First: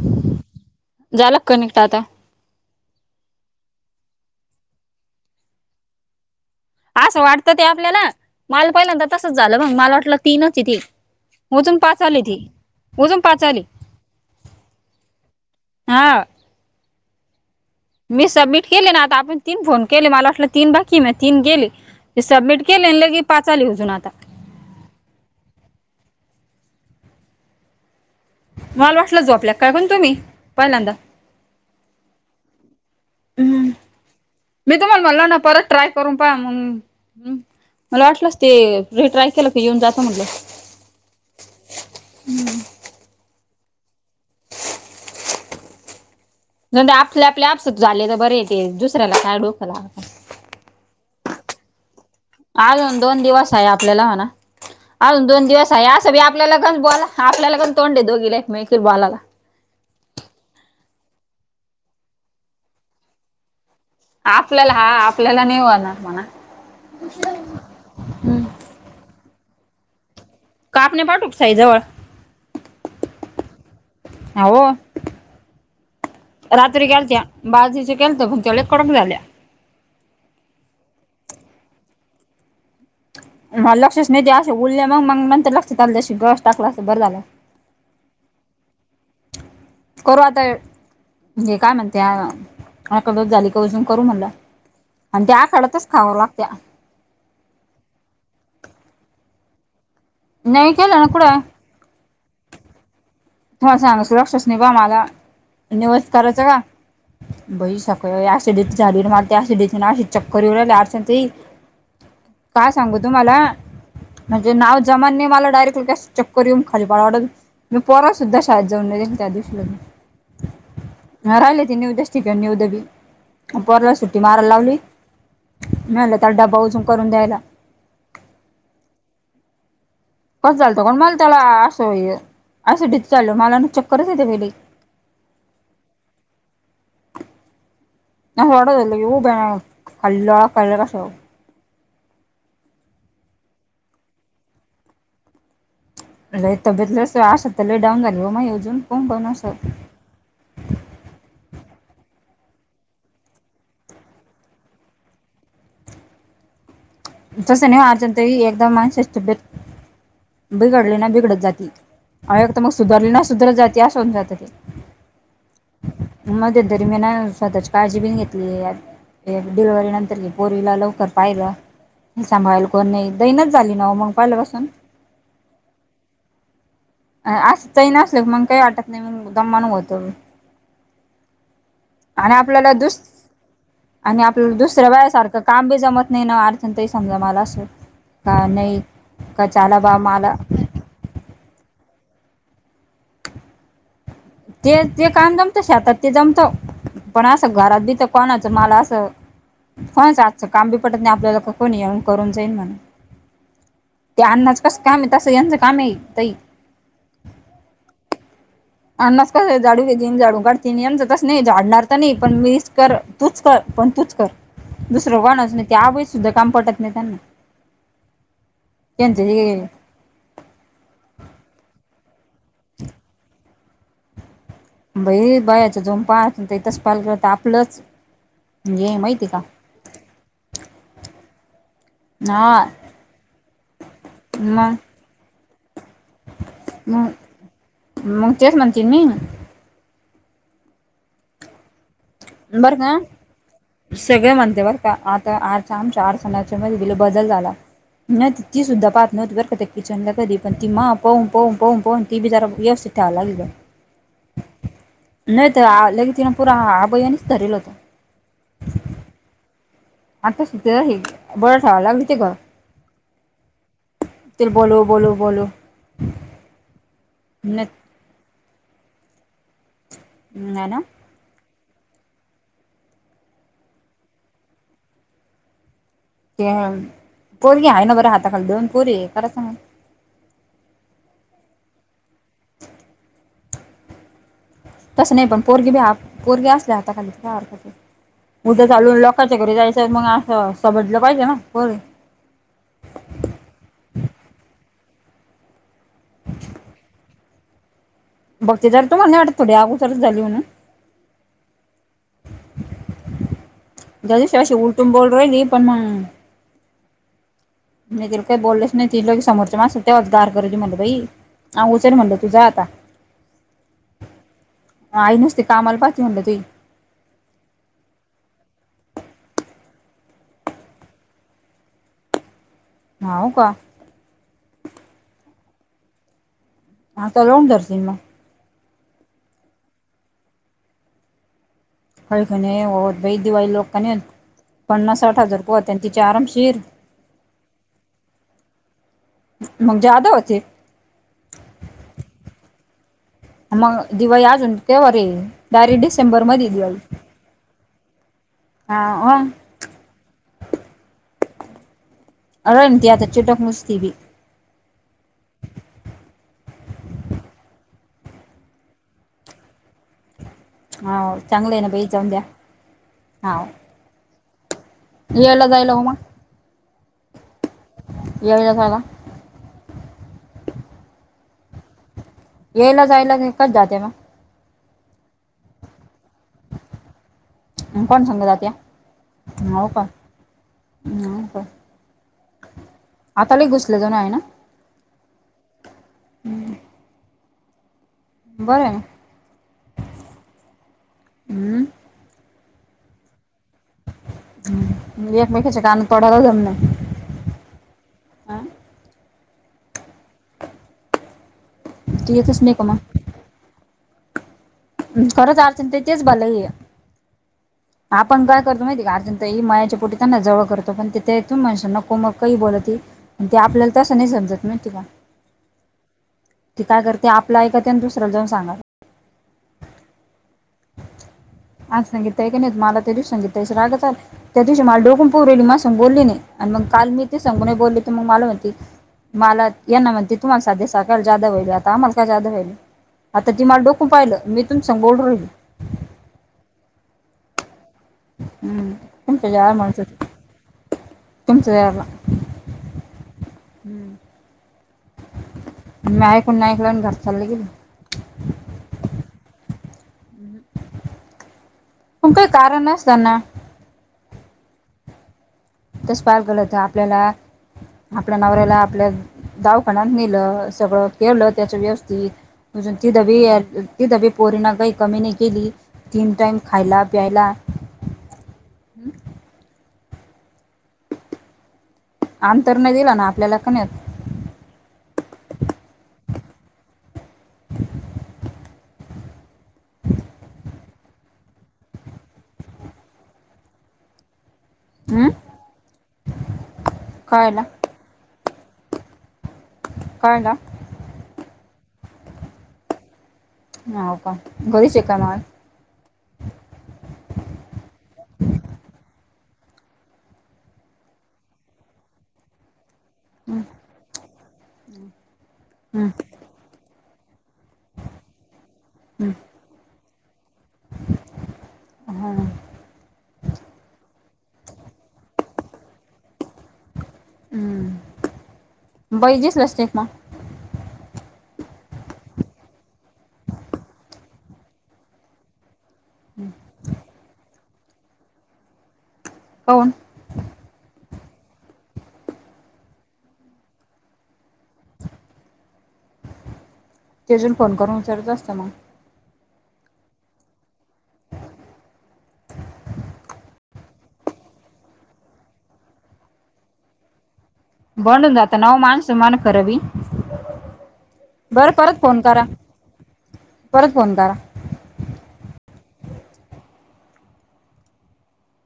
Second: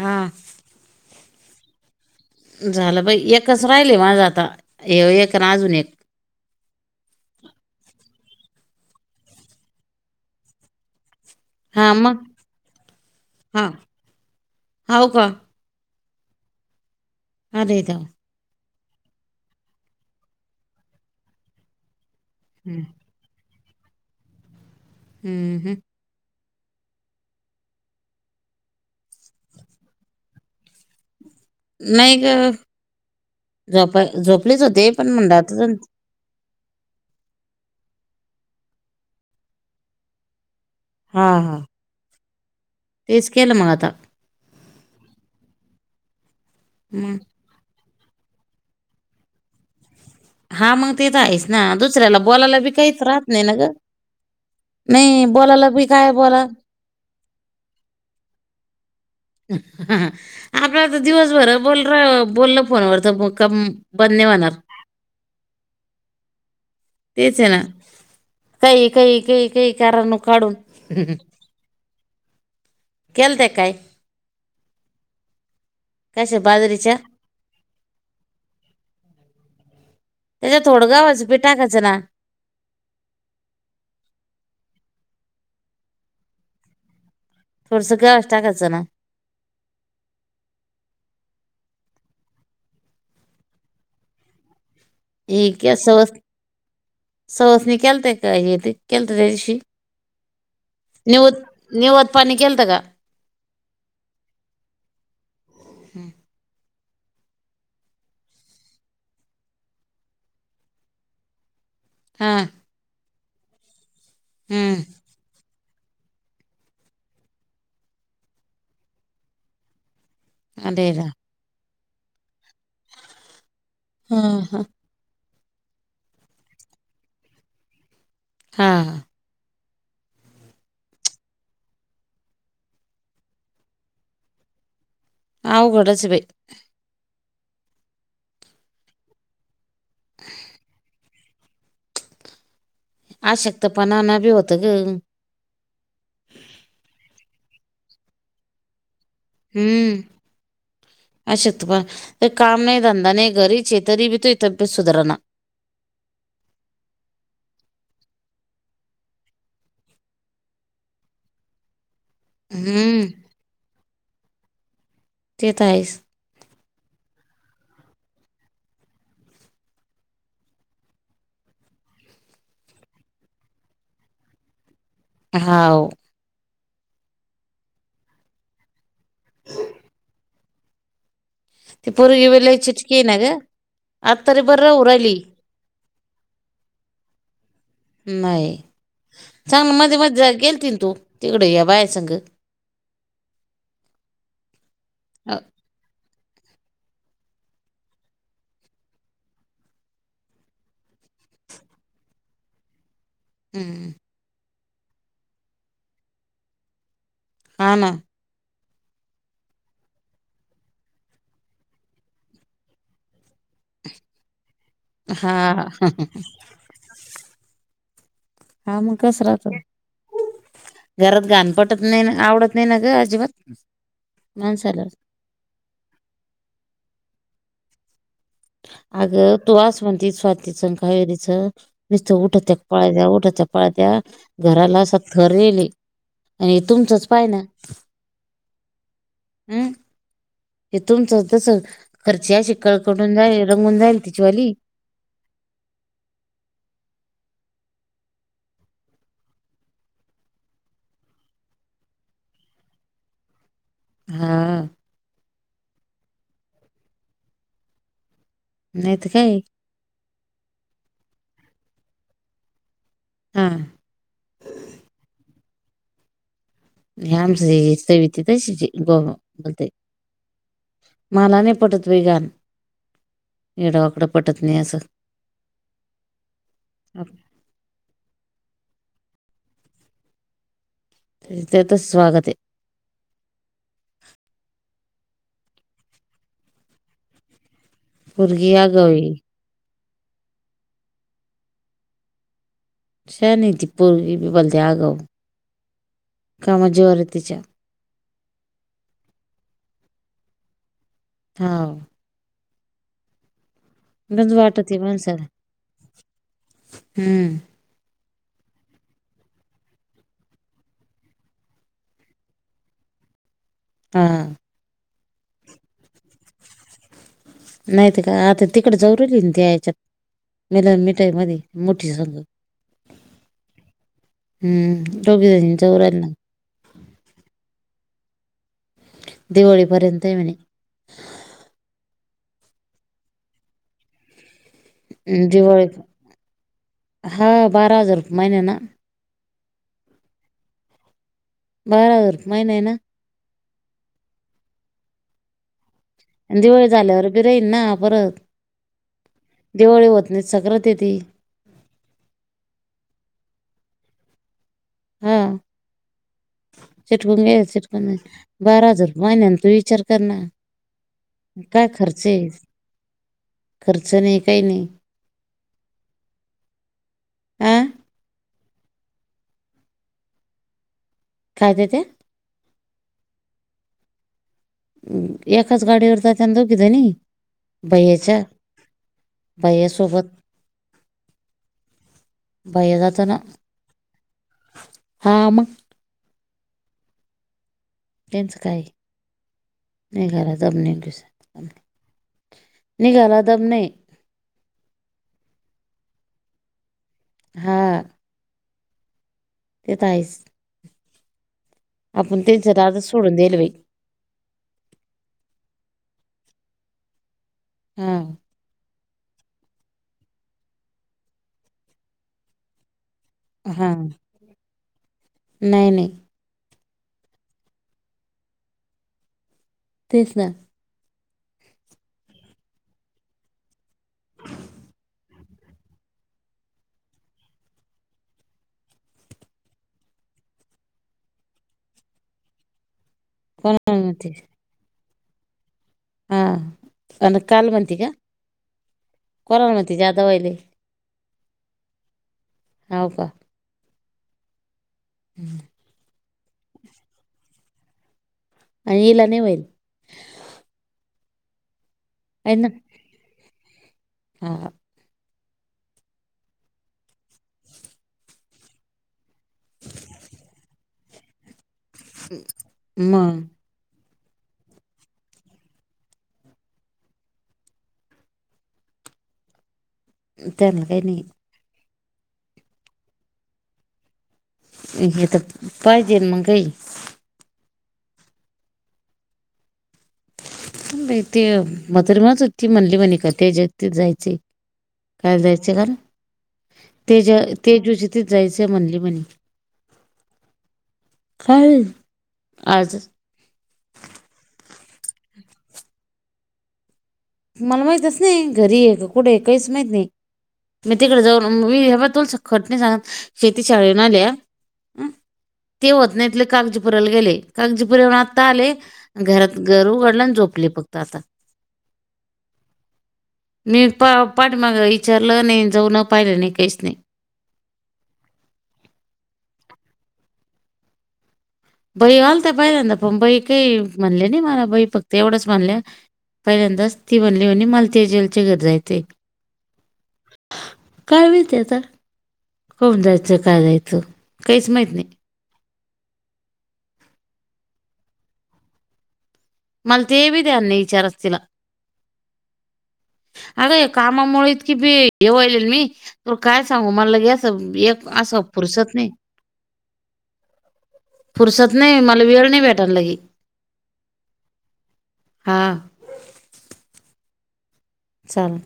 हा झालं कनेक्ट आता झालं बाई एकच राहिलय माझं आता ह्यो एक आणि अजून एक असं वाटतं ते आपल्याला माल पहिल्यांदा तसंच झालंग माल वाटलं तीनच ते उजून हा पाच आली मग ती उजून पाच आली हा हाव का हा अदा मी सबमिट केले ना आता आपण तीन फोन केले मला वाटलं तीन बाकी म तीन गेले ते सबमिट हम्म, केले लगी पाच आली अजून आता हम्म हम् मालवाटला झोपल्या काय कोण तुम्ही पहिल्यांदा नाही ग हम्म झोप झोपलेच मी होते तुम्हाला पण म्हणलो ना परत मुंडातच ट्राय करून पा म्हणुन मनू मला वाटलंच ते रिट्राय केलं की येऊन जातं म्हटलं हा हा हम्म तेच केलं मग आता नण मग आपले आपल्या आपस झाले तर बरे येते दुसऱ्याला काय डोक लाव हा मग ते तर आहेस ना दुसऱ्याला बोलायला बी अजून काहीच दोन राहत नाही ना दिवस आहे ग आपल्याला म्हणा. नाही अजून दोन बोलायला दिवस बी आहे काय असं ब बोला आपल्यालाण बोला आपल्यालागण तोंड द दोघीला एक मेकीला बॉलाला आपल्या तर दिवसभर बोल र बोलल फोनवर तर का आपल्याला हा आपल्याला नेऊणार म्हणा तेच आहे ना कई कई कई कई कारण काढून कापने पाटूक सई जवळ केलते काय हो कशा रात्री बाजरीच्या ग्यालत बाज दिवशी केलत पण त्या कडम झाल्या त्याच्या थोड गवाच पीठ टाकाच ना ना म लक्षच नाही दे असे उरले मग मग नंतर लक्षात आलं जशी गस टाकला असं बरं झालं थोडसं काय गवाच च टाकच ना करू आता म्हणजे काय म्हणते कबत झाली काजून करू म्हणला आणि त्या आखड्याच खाव लागते सवासण्या केलत्या का हे ते केलत त्याशी नाही केलं ना कुठं निवत नीवद पानी केलत गा तुम्हाला सांग सुरक्षस नाही बा मला निवस करायचं का बई सकऍसिडी झाडी मारतेसिडी आसी चक्कर येऊ लागली अर्चना तई हा काय सांगू तुम्हाला म्हणजे नाव हम्म जमानने मला डायरेक्ट ल कॅश चक्कर येऊन खाली पाड वाडत मी पोरा सुद्धा शाळेत जाऊन नाहीे त्या दिवशी लग् हा द्यायला हा राहिलय ते नियुद्या [inaudible] ठीक आहे नियुद्या पोराला सुट्टी हा मारायला हा लावली झालतर तर डबा उचून करून द्यायला हा कसं चालतं ग मला त्याला असं असं डीचाळ मला ना चक्करच येते बाई लय आवघडच हाय बाई. आवघडा झालं की उभ्या खाईला जरा आस. आशक्तपणा न बी होतं ग. लय तब्बत लईच आशात तर लय डाऊन झाली व माई कावून कोणास हम्म. अशक्तपण काय काम नाही धंदा नाही घरीचे तरी बी तू तब्येत सुधारणा. तसं नाही ओ अर्चना तई एकदा माणसेची तब्येत बिघडली ना बिघडत जाती. आणि एकत मग हम्म सुधरली ना सुधरत जाते असं होऊन जात ते. ते तर आहेच. मध्यंतरी मी ना स्वतःची काळजी बि घेतलेली हाय. एक डिलिव्हरी नंतर ही पोरीला लवकर पाहिलं. हित सांभाळायला कोण नाही दैनाच झाली ना व मग पाहिल्या पासून. हाव. हा अस चैन असल्यावर मग काय वाटतं नाय मगं दमांन होत. पोरगी बी लई आपल्याला चिटकी दुस हाय ना ग. आता आणि तरी आपल्याला बरं होऊ दुसऱ्या राहिली बायासारखं काम बी जमत नाही ना अर्चना ताई समजा मला आस. हा नाही नाई. चांगलं मध्ये मध्ये जा गेलतीन तू तिकड या बाई संग. ते ते काम अ, जमतं शेतात ते जमत. पण असं घरात बिथ कोणाच मला अस कोणाच्या हातच काम बी पटत नाही आपल्याला कोणी येऊन करून जाईल म्हणून. हम्म. ते आण्णाचं कसं काम हाय तसं यांचं काम हाय ताई. हा ना. आण्णाचं कस हाय झाडू घेतील झाडू काढतील याचं तसं नाही झाडणार तर नाही पण मीच कर. तूच कर पण तूच कर दुसरं हा कोणाच नाही त्या हा आभयचं सुद्धा काम पटत नाही त्यांना. हा मग कस त्यांचं राहत. हे घरात घाण पटत नाही ना आवडत नाही ना ग अजिबात. माणसाला. बये बायाचं दोन पाय हात तसं पहायला गेलं तर आपलंच म्हणजे माहिती अगं का तू आस म्हणतीस स्वातीच आण कावेरीच. निसत उठत्यात हा पळत्यात उठत्या पाळत्या मग घराला आस थर यायले. आणि तुमचंच मग पायना. मग तेच म्हणते मी हम हे तूमचं तस घरचे आसे बरं कळ का करून सगळे म्हणते बर का आता आता आमच्या आर्चनाच्या मध्ये बी बदल झाला. नाहीतर ती सुद्धा पाहत नव्हती बरका त्या किचनला कधी पण ती माह पाहून पाहून पाहून पाहून ती बी जरा यवस्थित त्या लागली बाई. हा नाहितर आ लगेच तिने पूरा अभयाणीच धरेल होत. नाही तर काय. आता सुद्धा हे बळ ठेवाय लागली होती ग. हा तिला बोलव बोलव बोलव. हे आमच हे सविती तशीचये बो बो बोलतंय. हम हाय ना. माला नाय पटत बाई घाण. येडं वाकड पटत नाय असं. ते हाय पोरगी हाय ना बर हाताखाली दोन पोरी हाय खरं सांगायचं तेच तिथंच स्वागते. तसं नाही पण पोरगी ब पोरगे असले आता खालीर पोरगी उद आगाव चालून आहे लोक घरी जायचं मग असं समजलं पाहिजे हो नई छान आहे ती पोर गी बी पण ती आगाऊ कामा जीवावर आहे तिच्या बघती तर तुमला नाही वाटत थोडी अगोदरच झाली म्हणून हा ज्या गंज दिवशी अस वाटत आहे उलटून माणसाला बोलरय नि पण मगं हम्म म तिला काही बोललंच नाही ति लो समोरच्या मानसला तवच गार करायची म्हण बाई हा उचल म्हणलं तु जा आता हा आई नुसती कामाल पााती म्हणलं तही नाहीत का आता तिकड जरुरी त्या यायच्यात मिल मिठाई मध्ये मोठी संग हा हो का हम् दोघी जणी जऊ राहिली ना हा त लाऊन दर्सी म दिवाळीपर्यंत हाय म्हणे खळ ख हो भई दिवाळी लोक क पन्नासाठ हम्म, हजार दिवाळी होत्यात न तिची आरमशीर हा बारा हजार रुपये महिना ना मग ज्यादा होचे बार महि नाही ना मग दिवाळी आजुन किती वर हे डायरेक्ट दिस दिवाळी झाल्यावर बी राहील ना परत हा दिवाळी होत नाही सक्रत येती रन ती आता चिटक मुस्तीबी हा चिटकून गे चिटकून बारा हजार महिन्याला तू विचार कर ना हा चांगले आहे काय ना बाई खर्च जाऊ द्या आहे हा खर्च नाही काही नाही यायला जायला हो मग आ यायला जायला काय देते यायला जायला नाही कच जाते मग एकाच गाडीवर जात्या ना दोघीज नी भईया च्या म हो का म हो का भैया जातो ना आता लई घुसले जाण आहे ना हा मग त्यांच काय बरं हाय आहे ना नाही घरा जमनी दिस हम्म नीघला दम नाही एकमेकीचे कान तोडायला दम नाही हा ते तर हाय च ती आपण येतच त्यांच नाही का दारच मग सोडून दईल बाई खरं अडचण तेच भलाय हा आपण काय करतो माहितीे गार्जन ह मायाच्या पोटी त्यांना जवळ करतो पण तिथथून माणशांना को मग काही बोलत ते हा आपल्याला तसं नाही समजत माहिती का नाही नाही तेी काय करते आपलं ऐक त्या आणि दुसरं जाऊन सांगा तेच ना आज सांगितय का नाही मला त्या दिवशी सांगितय रागतल त्या दिवशी मला डोकून पुरली म संगोोलली नाही आणि मग काल मी ते सांगून नाही बोलले तर मग मला म्हणती मला यांना म्हणते तुम्हाला साध्या सकाळ जादा व्हाईल आता आम्हाला काय जादा व्हाल आता ती मला कोणाला डोकून म्हणते पाहिलं मी तुून सांगोोल राहिली हां अ काल बंत का हम्म कोणाला तपजार म्हणते जादा मासत व्हायले तमचला हम्म हो का हम् मीकण ऐकला घर चाललं गेलं आणि इिला नाही होईल त काय आहे ना कारण अस असताना हा तस पार गलत आपल्याला आपल्या नवऱ्याला आपल्या दावखान्यात नेलं सगळं केलं त्याच व्यवस् ती म्ह ती दवी मग या ती ब पोरीणा काही कमी नाही केली तीन टाईम खायला प्यायला त्यान काा नाही अंतर नाही दिला ना आपल्याला क नाहीत ह तर पायजे मंगई ते मदरमाच होती म्हणली म्हणे का त्या जत जायचे हम्म काय जायचंय का ते ज कळायला ते दिवशी तेच जायचं म्हणली म्हणे कोयला ख अज हो का घरी श का म मला माहितच नाही घरी आहे कुठे काहीच माहित नाही मी तिकडे जाऊन मी हे तुोलस खट नाही सांग हम्म शेती शा आल्या तेत इ का पराला गेले कागजीपुर आता आले हम्म घरात घर उघडला आणि झोपले फक्त आता हा मी पा पाठीमाग विचारलं नाही जाऊन पाहिलं नाही काहीच नाही हम्म बहिजेस ब टेक म बई घालता पहिल्यांदा पण बई काही म्हणले नाही मला बई फक्त एवढंच म्हणले पहिल्यांदाच ती बनली हो आणि मालती जलचे घर जायचे पान काय मिळते तर होण जायचं का दयचं काहीच माहीत नाही ते अजून फोन करून विचारयचं असतं मग मला तेबी द्यान नाही विचारा तीला अगं कामामुळे इतकी बी हे वाईले मी त काय सांगू मला ले अस एक बनून असं जातं ना हो पुरसत नाही माणसं मान खरं बी बरं पुरसत परत नाही फोन मला करा वेळ नाही भेटायला की परत फोन करा हां चाल